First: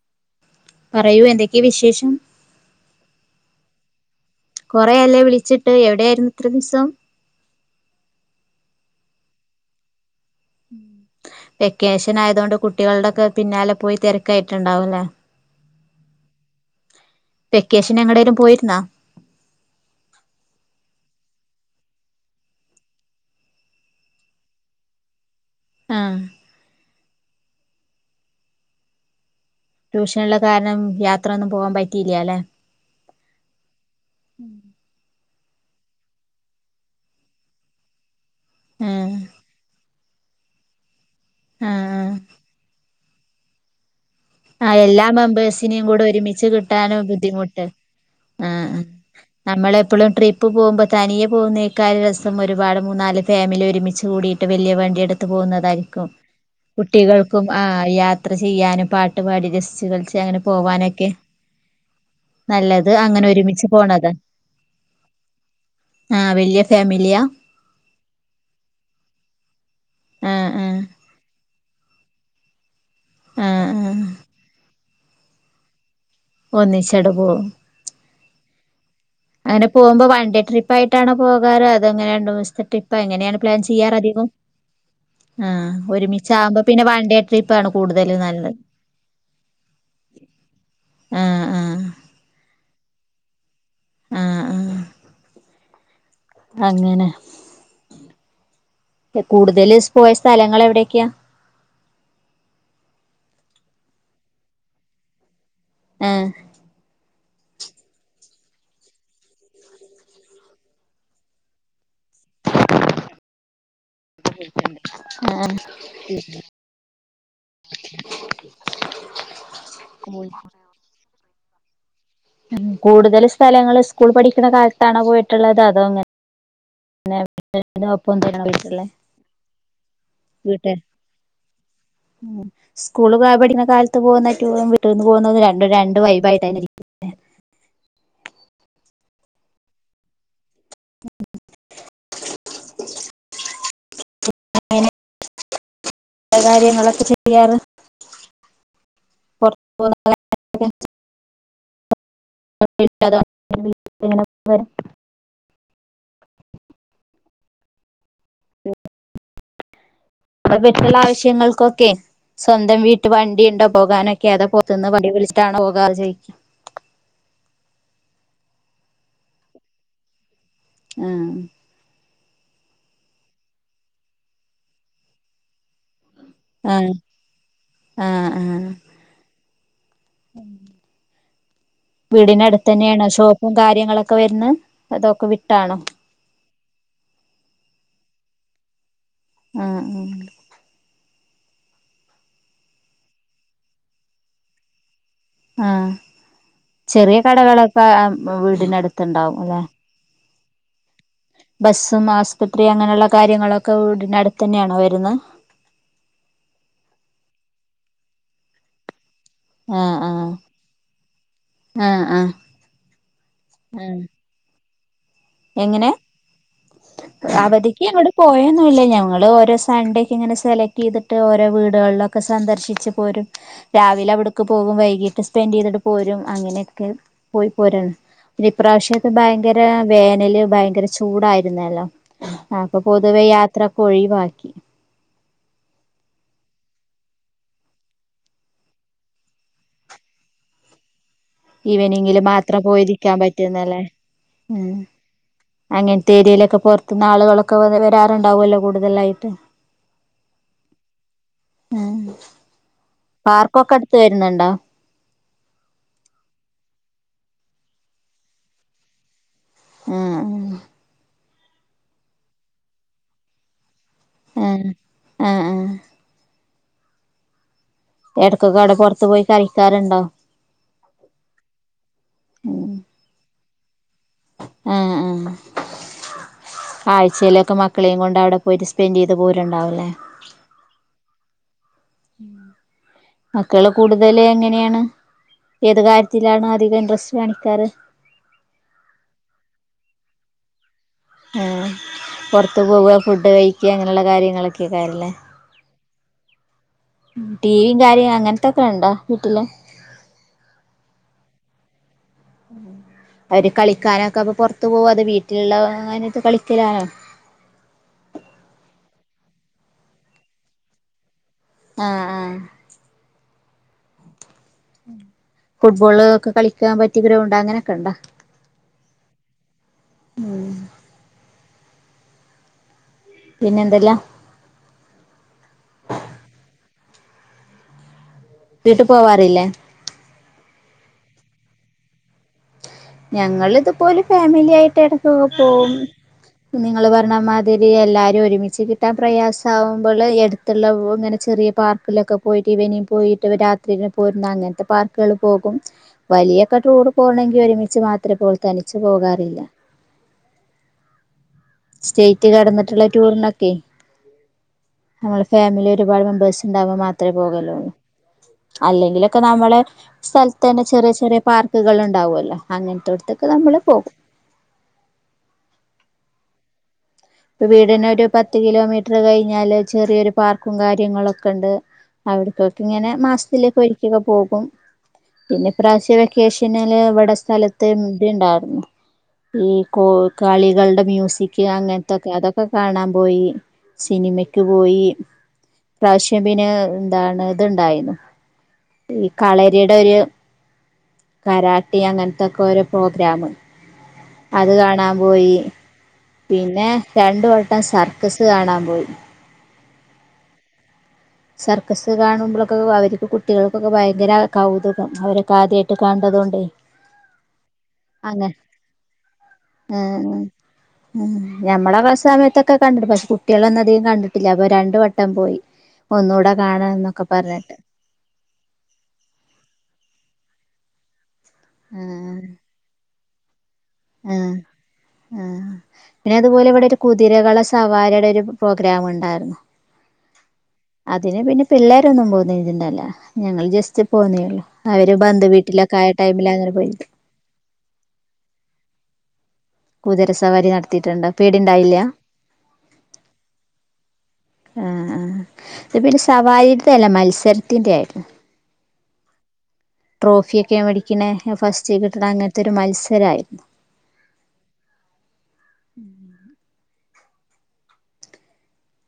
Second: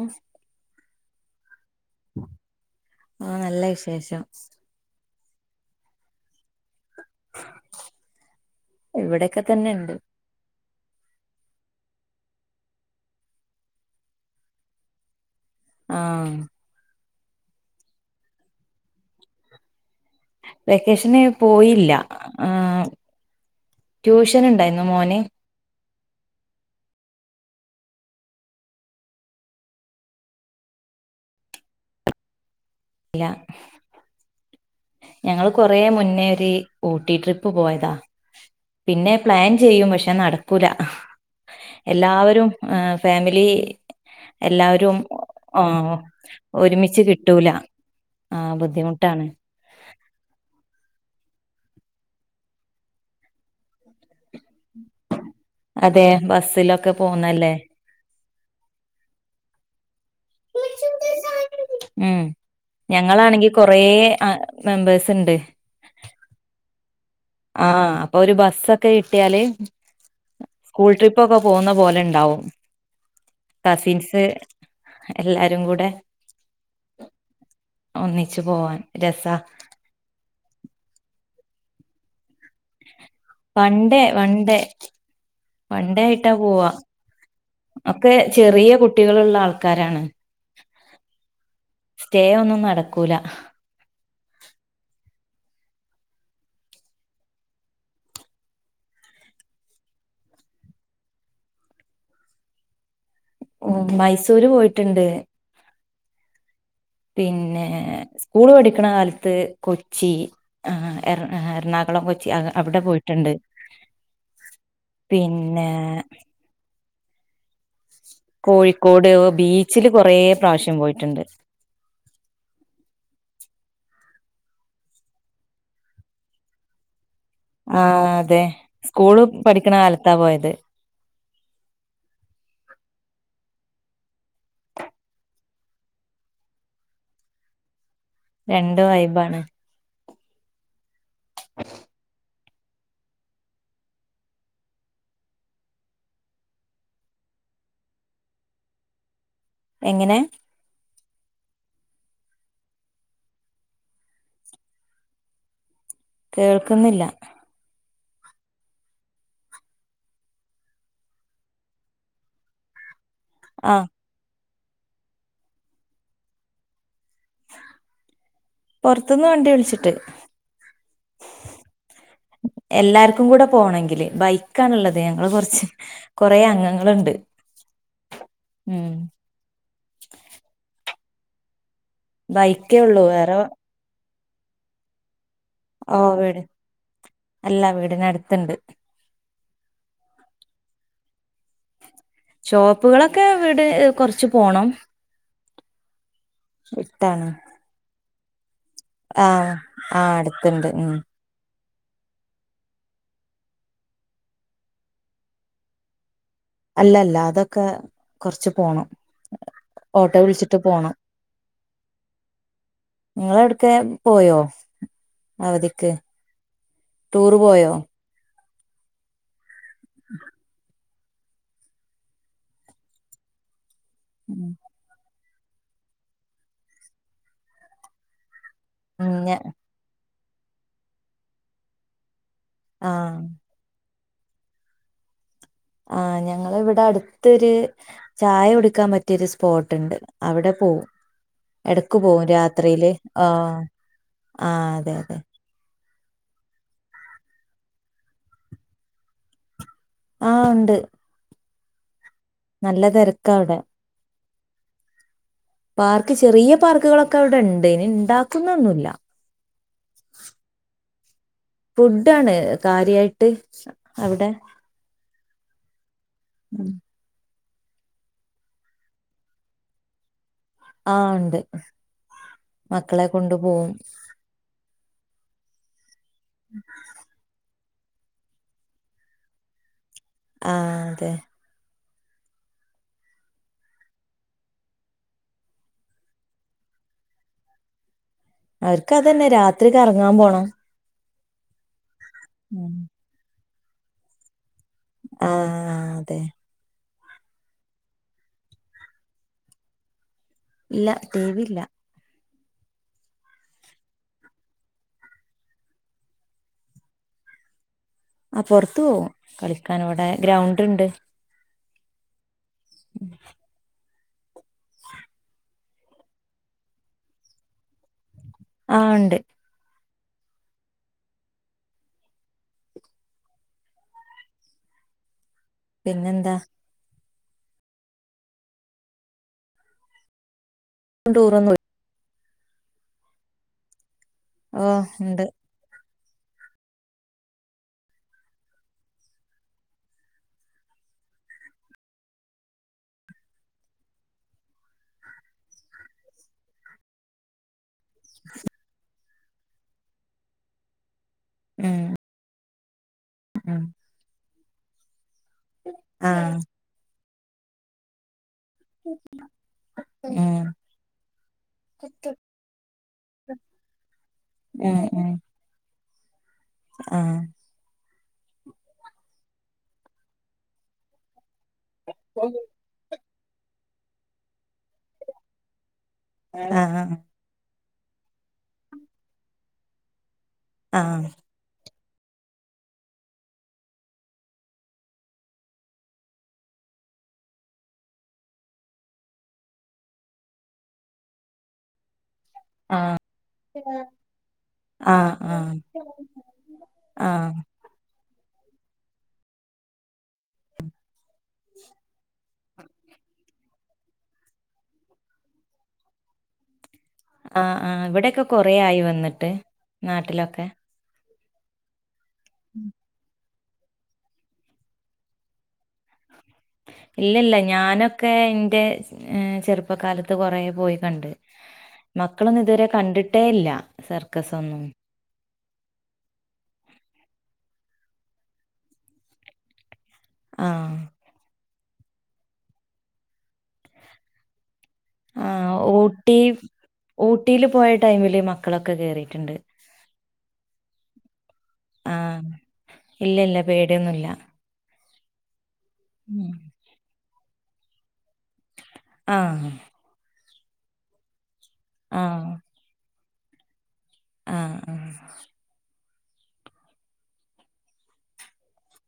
ഉം പറയൂ എന്തൊക്കെയ വിശേഷം ആ നല്ല വിശേഷം കൊറെയല്ലേ വിളിച്ചിട്ട് എവിടൊയിരുന്നു ഇത്ര ദിവസം ഇവിടെൊക്കെ തന്നെണ്ട് വെക്കേഷൻ ആയത കൊൊണ്ട് കുട്ടികളുടെൊക്കെ പിന്നാലെ പോയി തിരക്കായിട്ടുണ്ടാവലെ ആഹ വെക്കേഷൻ എവിടെലും പോയിരുന്നാ വെക്കേഷന് പോയില്ല ആ ട്യൂഷൻ ഇണ്ടെന്നു മോന്. ആ. ട്യൂഷനുള്ള കാരണം യാത്രൊന്നും പോവാൻ പറ്റിയിലാലേ. ഇല്ല. ഉം. ഞങ്ങള് കൊറെ മുന്നേ ഒരു ഊട്ടി ട്രിപ്പ് പോയതാ പിന്നെ ആഹ് പ്ലാൻ ചെയ്യും പക്ഷെ. നടക്കൂല ആഹ് എല്ലാവരും ഫാമിലി. ആഹ് എല്ലവരും എല്ലാ ആ മെമ്പേഴ്സിനെയും കൂടെ ഒരുമിച്ച് ഒരുമിച്ച് കിട്ടാനും കിട്ടൂല. ബുദ്ധിമുട്ട് ആഹ ബുദ്ധിമുട്ടാണ്. ഇപ്പോളും ട്രിപ്പ് പോകുമ്പോ തനിയെ പോകുന്നേക്കും രസം ഒരുപാട് മൂന്നാല് ഫാമിലി ഒരുമിച്ച് കൂടി. ട്ട് വലിയ വണ്ടിഎടുത്ത് അതെ പോകുന്നതായിരിക്കും ബസ്സിലൊക്കെ കുട്ടികൾക്കും പോന്നല്ലേ ആ യാത്ര ചെയ്യാനും. ട്ടപാടി ജസ് കളിച്ച് അങ്ങനെ പോവാനൊക്കെ. ഉം നല്ലത് അങ്ങനെ ഞങ്ങളാണെങ്കി ഒരുമിച്ച് കൊറേ മെമ്പേഴസ്ണ്ട്. ആഹ വല്യഫാമിലി. ആഹ അപ്പൊ ഒരു ബസ്സൊക്കെ കിട്ട്യാല് ആ ആ സ്കൂൾ ട്രിപ്പൊക്കെ. പോകുന്ന പോലെ ഇണ്ടാവും ആ ആ കസിൻസ് എല്ലാരും കൂടെ. ഒന്നിചണ്ട് പോവും. ഒന്നിച്ച് പോവാൻ. രസാ അങ്ങനെ പോവുമ്പോ വൺണ്ടേ ട്രിപ്പായിട്ടാണോ പോകാറ് അതോ ഇങ്ങനെ രണ്ടുമൂസം. ട്രിപ്പ എങ്ങനെയാണ് പ്ലാൻ ചെയ്യാറ് അധികും. വണ്ടേ ആയിട്ടാ പോവാ ഡേ ട്രിപ്പ് ആണ് കൂടുതൽ ഒക്കെ നല്ലത് ചെറിയ കുട്ടികളുള്ള ആൾക്കാരാണ്. ആ ആ സ്റ്റേ ഒന്നും നടക്കൂല. ആ ആ അങ്ങനെ. കൂടുതല് സ്പോയ സ്ഥലങ്ങൾ എവിടെയൊക്യാ. ഓ മൈസൂര് പോയിട്ടുണ്ട്. ഏഹ്. പിന്നെ സ്കൂള് പഠിക്കണകാലത്ത് കൊച്ചി എ എറണാകുളം പോയി. അവിടെ പോയിട്ടുണ്ട്. പിന്നെ ഏഹ്. കോഴിക്കോട് ബീച്ചില് കൂ കൊറെപ്രാശ്യം പോയിട്ടുണ്ട്. കൂടുതൽ സ്ഥലങ്ങള് സ്കൂളിൽ പഠിക്കണകാലത്താണോ പോയിട്ടുള്ളത് അതോ ഇങ്ങനെ. ആഹ് ഒപ്പ അതെ എന്തണോ വീട്ടുള്ളെ സ്കൂള് പഠിക്കണ കാലത്താ പോയത് വീട്ടേ. ഉം. സ്ക്കൂൾ പഠികുന്നകാലത്ത് പോകുന്ന ട്ടുറും വീട്ടിൽന്ന് പോകുന്ന രണ്ടും രണ്ടും വൈബായിട്ടായിരിക്കും. രണ്ട്‌ വൈബാണ്. [unintelligible] [unintelligible] കാര്യങ്ങളൊക്കെ ചെയ്യാറ്. പുറത്ത്പൊ എങ്ങനെ [unintelligible] [unintelligible] കേൾക്കുന്നില്ല. അത് പറ്റുള്ള ആവശ്യങ്ങൾക്കൊക്കെ സ്വന്തം വീട്ട വണ്ടിയുണ്ടോ ആ പോകാനൊക്കെ അതൊ. ന്നിട്ട് വണ്ടിവിളിച്ചിട്ടാണോ പോകാ ചോയിക്ക. പൊറത്തന്ന് വണ്ടി വിളിച്ചിട്ട്. ആഹ. എല്ലാർക്കും കൂടെ പോണെങ്കില് ബൈക്കണുള്ളത് ഞങ്ങള് കൊറച്ച്. കൊറെ ആഹ് അംഗങ്ങളുണ്ട് ആഹ് ആഹ് ആഹ് ഉം. [unintelligible] ബൈക്കേ ഉള്ളൂ വീടിനടുത്തന്നെയാണ് വേറെ ഷോപ്പും കാര്യങ്ങളൊക്കെ വരുന്നെ അതൊക്കെ വിട്ട. ഓ [unintelligible] വീട് അല്ല വീടനടുത്തണ്ട്. ഉം -ഉം ഷോപ്പുകളൊക്കെ ഇവിടെ കൊറച്ച് പോണം ആ ചെറിയ കടകളൊക്കെ ആ വ് ആഹ് ആ അടുത്തുണ്ട് ഉം ബസ്സും ആസ്പത്രിയും അങ്ങനെയുള്ള കാര്യങ്ങളൊക്കെ വീടിനടുത്ത് തന്നെയാണോ വരുന്ന [inaudible] അല്ലല്ല അതൊക്കെ കൊറച്ച് പോണം ആഹ് ഓട്ടോ ആഹ് വിളിച്ചിട്ട് പോണം ആഹ് -ആഹ് നിങ്ങള് എവിടക്കേ ആഹ് പോയോ എങ്ങനെ അവധിക്ക് ടൂറ് പോയോ അവധിക്ക് അങ്ങോട് പോയ ഒന്നുല്ല ഞങ്ങള് ഓരോ സൺഡേക്ക് ഇങ്ങനെ സെലക്ട് ചെയ്തിട്ട് ഓരോ വീടുകളിലൊക്കെ സന്ദർശിച്ച് പോരും രാവിലെ അവിടക്ക് പോകും വൈകീട്ട് സ്പെൻഡ് ചെയ്തിട്ട് പോരും അങ്ങനെയൊക്കെ പോയി പോരാണ് ഈ പ്രാവശ്യത്തെ ഉം ഞ ഭയങ്കര വേനല് ഭയങ്കര ചൂടായിരുന്നല്ലോ അപ്പൊ പൊതുവെ ആ യാത്രൊക്കെ ഒഴിവാക്കി ആ ഞങ്ങള് ഇവിടെ അടുത്തൊരു ചായ കുടുക്കാൻ പറ്റിയൊരു സ്പോട്ടുണ്ട് അവിടെ പ്പോവും ഈവനിങ്ങില് മാത്രം പോയിരിക്കാൻ പറ്റുന്നല്ലേ ആ ഉം അതെ അതെ അങ്ങന ത്തേരിയയിലൊക്കെ പൊറത്തുന്ന് ആളുകളൊക്കെ പൊതുവെ വരാറുണ്ടാവുവല്ലോ കൂടുതലായിട്ട് ആ ഉണ്ട് ആഹ് നല്ല തെരക്കാ അവിടെ വരണണ്ടോ പാർക്ക് ചെറിയ പാർക്കുകളൊക്കെ അവിടെ ഉണ്ട് ഇനി ഇണ്ടാക്കുന്നൊന്നു ഇല്ല ഉം ഫുഡ് ആണ് കാര്യായിട്ട് അവിടെ ഉം ആഹ് -ആഹ് ഉം ഇടക്കൊക്കെ അടെ പൊറത്തു പോയി കഴിക്കാറുണ്ടോ ആഹ് ഉണ്ട് ഉം മക്കളെ കൊണ്ടു പോവും ആ -ആ ആഴ്ചയിലൊക്കെ മക് ക്കളെയും കൊണ്ട് അവിടെ പോയിട്ട് സ്പെൻ് ചെയ്തു പോരുണ്ടാവല്ലേ ആ അതെ [unintelligible] മക്കള് കൂടുതല് എങ്ങനെയാണ് ഏത് കാര്യത്തിലാണ് അധികം ഇൻട്രസ്റ്റ് കാണിക്കാറ് അവർക്ക് അതന്നെ രാത്രി കറങ്ങാൻ പോണം ആ പൊറത്ത് ഉം. പോവുവാ ഫുഡ് കഴിക്ക അങ്ങനെയുള്ള കാര്യങ്ങളൊക്കെ കാര്യല്ലേ ദേ ഉം ടിവിയും കാര്യം അങ്ങനത്തൊക്കെ ഒണ്ടോ വീട്ടില് ഇല്ല ടി വിയില്ല ഉം അവര് കളിക്കാനൊക്കെ അപ്പൊ പൊറത്തു പോവോ അത് വീട്ടിലുള്ള അങ്ങനത്തെ കളിക്കലായൊ ആ പൊറത്തു പോകും കളിക്കൻ ഇവിടെ ഗ്രൗണ്ട് ഉണ്ട് ആഹ് ആഹ് [inaudible] ഫുട്ബോള് ഒക്കെ കളിക്കാൻ പറ്റിയ ഗ്രൗണ്ട് അങ്ങനെ ഒക്കെ ഒണ്ടാ ആ ഉണ്ട് ഉം പിന്നെ എന്തല്ലാ പിന്നെന്താ വീട്ടു പോവാറില്ലേ ടൂറൊന്നു ഞങ്ങിതുപോലെ ഫാമിലി ഓ ആയിട്ട് ഉണ്ട് എടക്കക്കെ പോവും കുഞ്ഞുങ്ങള് പറഞ്ഞ മാതിരി എല്ലാരും ഒരുമിച്ച് കിട്ടാൻ പ്രയാസാകുമ്പള് എടുത്തുള്ള വ് ഇങ്ങനെ ചെറിയ പാർക്കിലൊക്കെ പോയിട്ട് ഈവനിങ്ങ് പോയിട്ട് രാത്രി പോരുന്ന അങ്ങനത്തെ പാർക്കുകൾ പോകും വലിയ ഇപ്പ ടൂറ് പോണെങ്കിൽ ഒരുമിച്ച് ച്ച് മാത്രേ പോവു തനിച്ച് പോകാറില്ല ഉം സ്റ്റേറ്റ് കടന്ന് റ്റുള്ള ടൂറിനൊക്കെ ഉം നമ്മളെ ഫാമിലി ഒരുപാട് ആഹ് മെമ്പേഴ്സ് ഉണ്ടാവുമ്പോ മാത്രമേ പോകലൊള്ളു അല്ലങ്കിലൊക്കെ നമ്മള് സ്ഥലത്ത് ഉം തന്നെ ചെറിയ ചെറിയ പാർക്കുകൾ ഉണ്ടാവുമല്ലോ അങ്ങനത്തെട്ത്തൊക്കെ നമ്മള് പോകും ഉം ഉം ആഹ് ഇപ്പ വീടിനൊരു പത്ത് കിലോമീറ്റർ കഴിഞ്ഞാല് ചെറിയൊരു പാർക്കും കാര്യങ്ങളൊക്കെ ക്കണ്ട് അവിത്തോൽക്ക് ഇങ്ങനെ മാസത്തിലൊരിക്കെക്കേ പോകും പിന്നെ ഇപ്രാവശ്യം ഈ വെക്കേഷനില് ആഹ് ഇവടെ സ്ഥലത്ത് ഇണ്ട്ണ്ടായിരുന്നു ഈ കോ ആഹ് കളികൾടെ ആഹ് മ്യൂസിക് അങ്ങനെ ത്തൊക്കെ അതൊക്കെ കാണാൻ പോയി സിനിമക്ക് പോയി പ്രാവശ്യം പിന്നെ ഇന്താണ് ഇത്ണ്ടായിരുന്നു ഈ കളരിയുടെ ഒരു കരാട്ടി അങ്ങ ത്തക്കെ ഓരോ പ്രോഗ്രമ് അത് കാണാൻ ആഹ് പോയി ആഹ് പിന്നെ രണ്ട് ആഹ് വട്ടം സർക്കസ് കാണാൻ പോയി സർക്കസ് കാണുമ്പളെക്കെ അവർക്ക് കുട്ടികൾക്കൊക്കെ ഭയങ്കര കൗതുകം അവരൊക്കെ ആദ്യായിട്ട് കാണ് അതോണ്ടേ ആഹ ആഹ് ഇവടെക്കെ കൊറെ ആയി വന്നിട്ട് നാട്ടിലൊക്കെ ഉം ഞമ്മളെക്കെ സമയത്തൊക്കെ കണ്ടിട്ടു പക്ഷെ കുട്ടികളൊന്നും അധികം കണ്ടിട്ടില്ല അപ്പോ രണ്ട് വട്ടം പോയി ഒന്നുകൂടെ കാണാം എന്നൊക്കെ ഇല്ലല്ല പറഞ്ഞിട്ട് ഞാനൊക്കെ ഇന്റെ ഏ ചെറുപ്പകാലത്ത് കൊറെ പോയി കണ്ട് മക്കളൊന്നും ഇതുവരെ കണ്ടിട്ടേ ഇല്ല ആ സർക്കസൊന്നും ആ പിന്നെ അതുപോലെ ഇവടെ ഒരു കുതിരകളെ സവാരിയുടെ ഒരു പ്രോഗ്രാം ഉണ്ടായിരുന്നു ആഹ അതിന് പിന്നെ പിള്ളേരൊന്നും പോന്നിന്നിട്ടില്ല ഞങ്ങൾ ജസ്റ്റ് പോന്നേള്ളു അവര് ബന്ധു ആഹ് വീട്ടിലൊക്കെ ആയ ഊട്ടി ടൈമില് അങ്ങനെ പോയി ഊട്ടില് പോയ ടൈമില് മക്കളൊക്കെ കേറിയിട്ടുണ്ട് കുതിരസവാരി നടത്തിയിട്ടുണ്ട് പേടിണ്ടായില്ല ആഹ് ഇല്ലല്ല പേടിയൊന്നുല്ല ആ ആഹ ഇത് പിന്നെ ഉം സവാരിതല്ല മത്സരത്തിന്റെ ആയിരുന്നു ആഹ ട്രോഫിയൊക്കെ മേടിക്ക്ണേ ഫസ്റ്റ് കിട്ടണ അങ്ങനത്തെ മത്സരായിരുന്നു ആഹ ആഹ ഉം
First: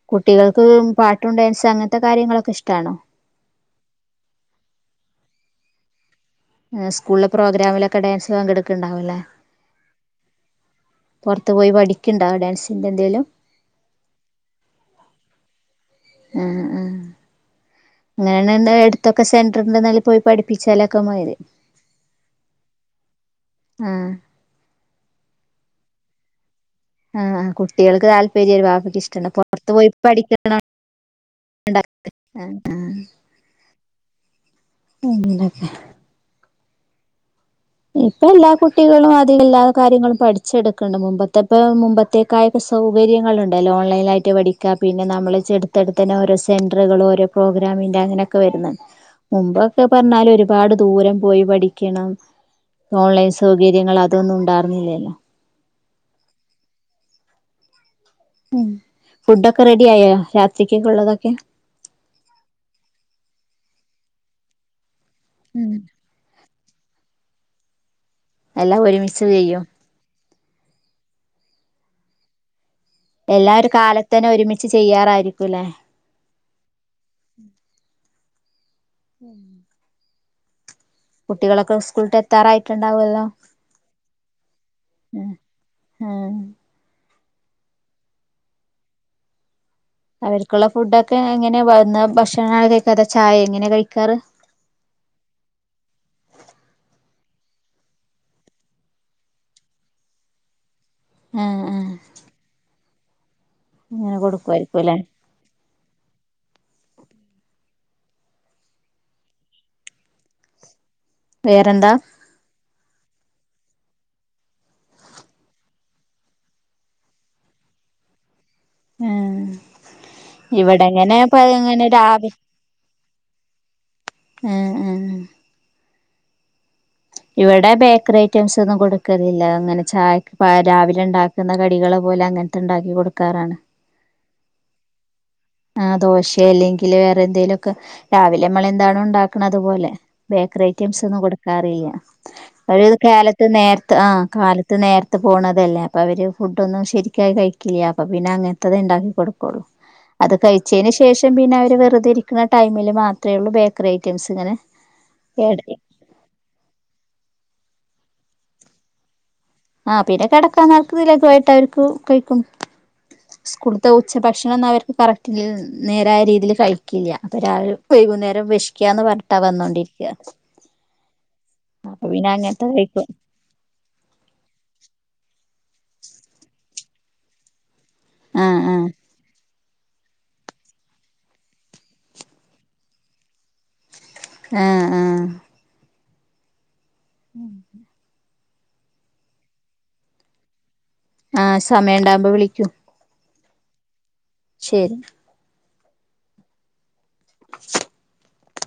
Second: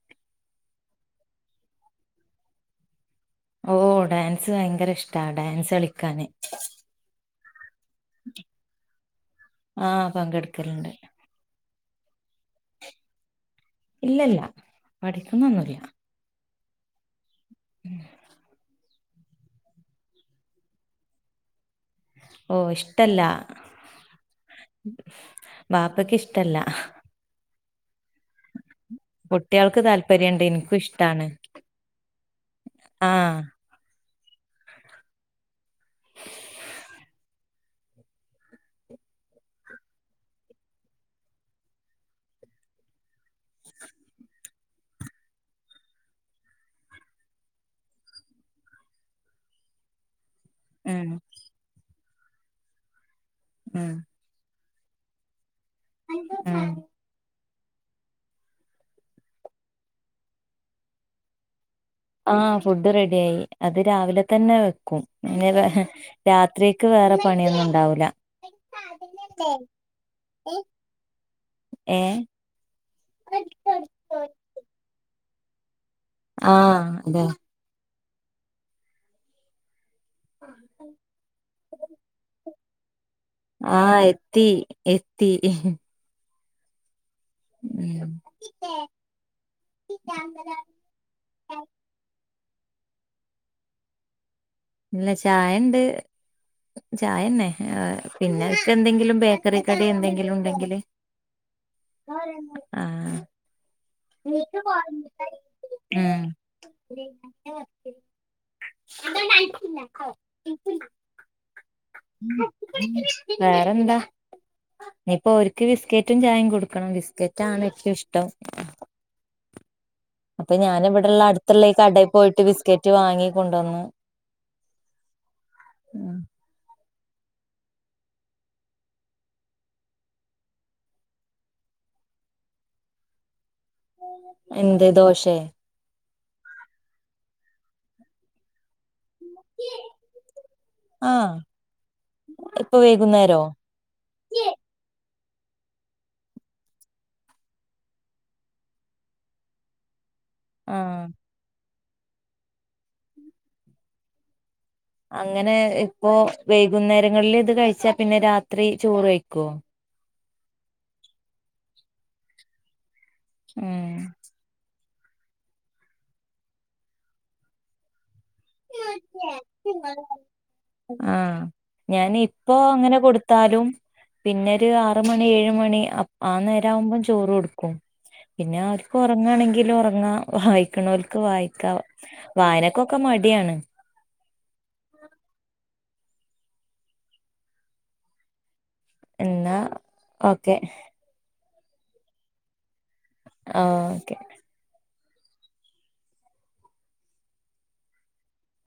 കുട്ടികൾക്ക് പാട്ടും ഡാൻസ് അങ്ങനത്തെ കാര്യങ്ങളൊക്കെ ഇഷ്ടാണ് ഓ ഡാൻസ് ഭയങ്കര ഇഷ്ടാ ഡാൻസ് കളിക്കാന് സ്കൂളിലെ പ്രോഗ്രാമിലൊക്കെ ഡാൻസിന് പങ്കെടുക്ക്ണ്ടാവുല്ലേ പങ്കെടുക്കല്ണ്ട് പൊർത്ത് പോയി പഠിക്ക്ണ്ടോ ഡാൻസിന്റെ എന്തേലും ഇല്ലല്ല പഠിക്കുന്നൊന്നുല്ല ആ ആ അങ്ങനെന്താ ഇതൊക്കെ സെന്ററിണ്ടൽ പോയി പഠിപ്പിച്ചാലൊക്കെ മതി ഓ ഇഷ്ടല്ല ആഹ് ബാപ്പക്ക് ഇഷ്ടല്ല ആഹ കുട്ട്യേള് താല്പര്യ ആ കുട്ടിക്ക് ഇഷ്ടണ്ട് പൊറത്തു കുട്ടികൾക്ക് പോയി താല്പര്യണ്ട് പഠിക്കണ എനിക്കും ഇഷ്ടാണ് ആ ആ ആഹ് [unintelligible] ഇപ്പൊ എല്ലാ കുട്ടികളും അധിക എല്ലാ കാര്യങ്ങളും പഠിച്ചെടുക്കണ്ട് മുമ്പത്തെപ്പെഴും മുമ്പത്തേക്കായ സൗകര്യങ്ങളുണ്ടല്ലോ ഓൺലൈനായിട്ട് പഠിക്കാ പിന്നെ നമ്മൾ ചെടുത്തടുത്തന്നെ ഓരോ സെൻറുകളും ഓരോ പ്രോഗ്രാം [unintelligible] ങ്ങനെക്കെ വരുന്ന് മുമ്പൊക്കെ പറഞ്ഞാല് ഒരുപാട് ഉം ദൂരം പോയി പഠിക്കണം ഓൺലൈൻ ഉം സൗകര്യങ്ങലാതൊന്നും ഉണ്ടാർന്നില്ലല്ലോ [unintelligible] ഉം ഫുഡൊക്കെ റെഡിയായോ രാത്രിക്കൊക്കെള്ളതൊക്കെ ആഹ ഫുഡ് റെഡിയായി അത് രാവിലെതന്നെ വെക്കും ഉം [unintelligible] രാത്രി ക്ക് വേറെ പണിയന്നും ഉണ്ടാവൂല എല്ലാം ഒരുമിച്ചുച്ചയ്യും ഏ എല്ലാരു കാലത്തന്നെ ഒരുമിച്ച് ചെയ്യാറായിരിക്കുല്ലേ ആഹ തെ [unintelligible] ആ തണ്ടാവുല്ലോ ആ എത്തി എത്തി ഉം [inaudible] അവർക്കുള്ള ഫുഡൊക്കെ എങ്ങനെ വന്ന ഭക്ഷണകഴിക്ക അതോ ചായ ങ്ങനെ കഴിക്കാറ് ഇല്ല ചായണ്ട് ചായന്നെ [unintelligible] പിന്നെന്തെങ്കിലും ബേക്കറികടി എന്തെങ്കിലും ഉണ്ടെങ്കില് ആഹ ആ [inaudible] ആഹ [unintelligible] [inaudible] വേറെന്താ വേറെന്താ ഇനിയിപ്പോൊ ഓരുക്ക് ബിസ്ക്കറ്റു ചായിം കൊടുക്കണം ബിസ്കറ്റാണ് ഏറ്റവുഷ്ടം ആഹ അപ്പൊ ഞാനിവിടെള്ള അടുത്ത് ള്ളേ കടേ രാവി പോയിട്ട് ബിസ്കറ്റ് വാങ്ങി കൊണ്ടന്നു ഉം ഉം ഉം ഇവിടെ ബേക്കറി ഐറ്റംസൊന്നും കൊടുക്കലില്ല അങ്ങനെ ചായക്ക് [unintelligible] ‌ രാവിലെ ഉണ്ടാക്കുന്ന കടികള് ഓല്ങ്ങനത്തെണ്ടാക്കി കൊടുക്കാറാണ് എന്ത് ദോശേ ആഹ് ദോശെ അല്ലെങ്കില് വേറെ എന്തേലും ഒക്കെ രാവിലെമളന്താണോ ഉണ്ടാ അതുപോലെ ബേക്കറി ഐറ്റംസൊന്നും ആഹ് കൊടുക്കാറില്ല ഇപ്പൊ ഒരു വൈകുന്നേരോ കാലേത്ത് നേർത് ആഹ കാലത്ത് നേർ ത്തു പോണതല്ലേ അപ്പൊ അവര് ഫുഡന്നും ശെരിക്കായി കഴിക്കില്ല അപ്പൊ പിന്നെ അങ്ങനത്തത് ഇണ്ടാക്കി കൊടുക്കൊളൂ അത് ആഹ് കഴിച്ചന്ശേഷം പിന്നെ അവര് വെറുതെ ഇരിക്കുനടൈമില് മാത്രേള്ളൂ ബേക്കറി ഐറ്റംസ് ഇങ്ങനെ അങ്ങനെ ഇപ്പൊ വൈകുന്നേരങ്ങളിൽ ഇത് കഴിച്ചാ പിന്നെ രാത്രി ചോറ്വയ്ക്കോ ആഹ പിന്നെ കിടക്കാനേർത്ത് ലഖുവായിട്ട് അവർക്ക് കഴിക്കും സ്കൂളത്തെ ഉം ഉച്ച ഭക്ഷണന്നവര് കറക്ട്ടില് നേരായ രീതില് കഴിക്കില്ല അപ്പൊ രാവിലേം വൈകുന്നേരത്തും വിക്ഷക്കാന്ന് പറഞ്ട്ടാ വന്നോണ്ടിരിക്ക ആഹ ഞാനിപ്പോ അങ്ങനെ കഴിക്കും കൊടുത്താലും പിന്നൊരു ആറ് മണി ഏഴ് ആ മണി അപ്പ ആ നേരവുമ്പോ ചോറു കൊടുക്കും പിന്നെ ആഹ് ആഹ് ഓര്കൊറങ്ങാണെകി ഒറാങ്ണോല്ക്ക് ഉറങ്ങാ വായിക്ക്‌നോല്ക്ക് വായിക്ക വായനക്കൊക്കെ മടിയാണ് ആആ ഉം എന്നാ ഓക്കെ ആ സമയണ്ടാവ്മ്പോ വിളിക്കൂ ആ ഓക്കെ ശരി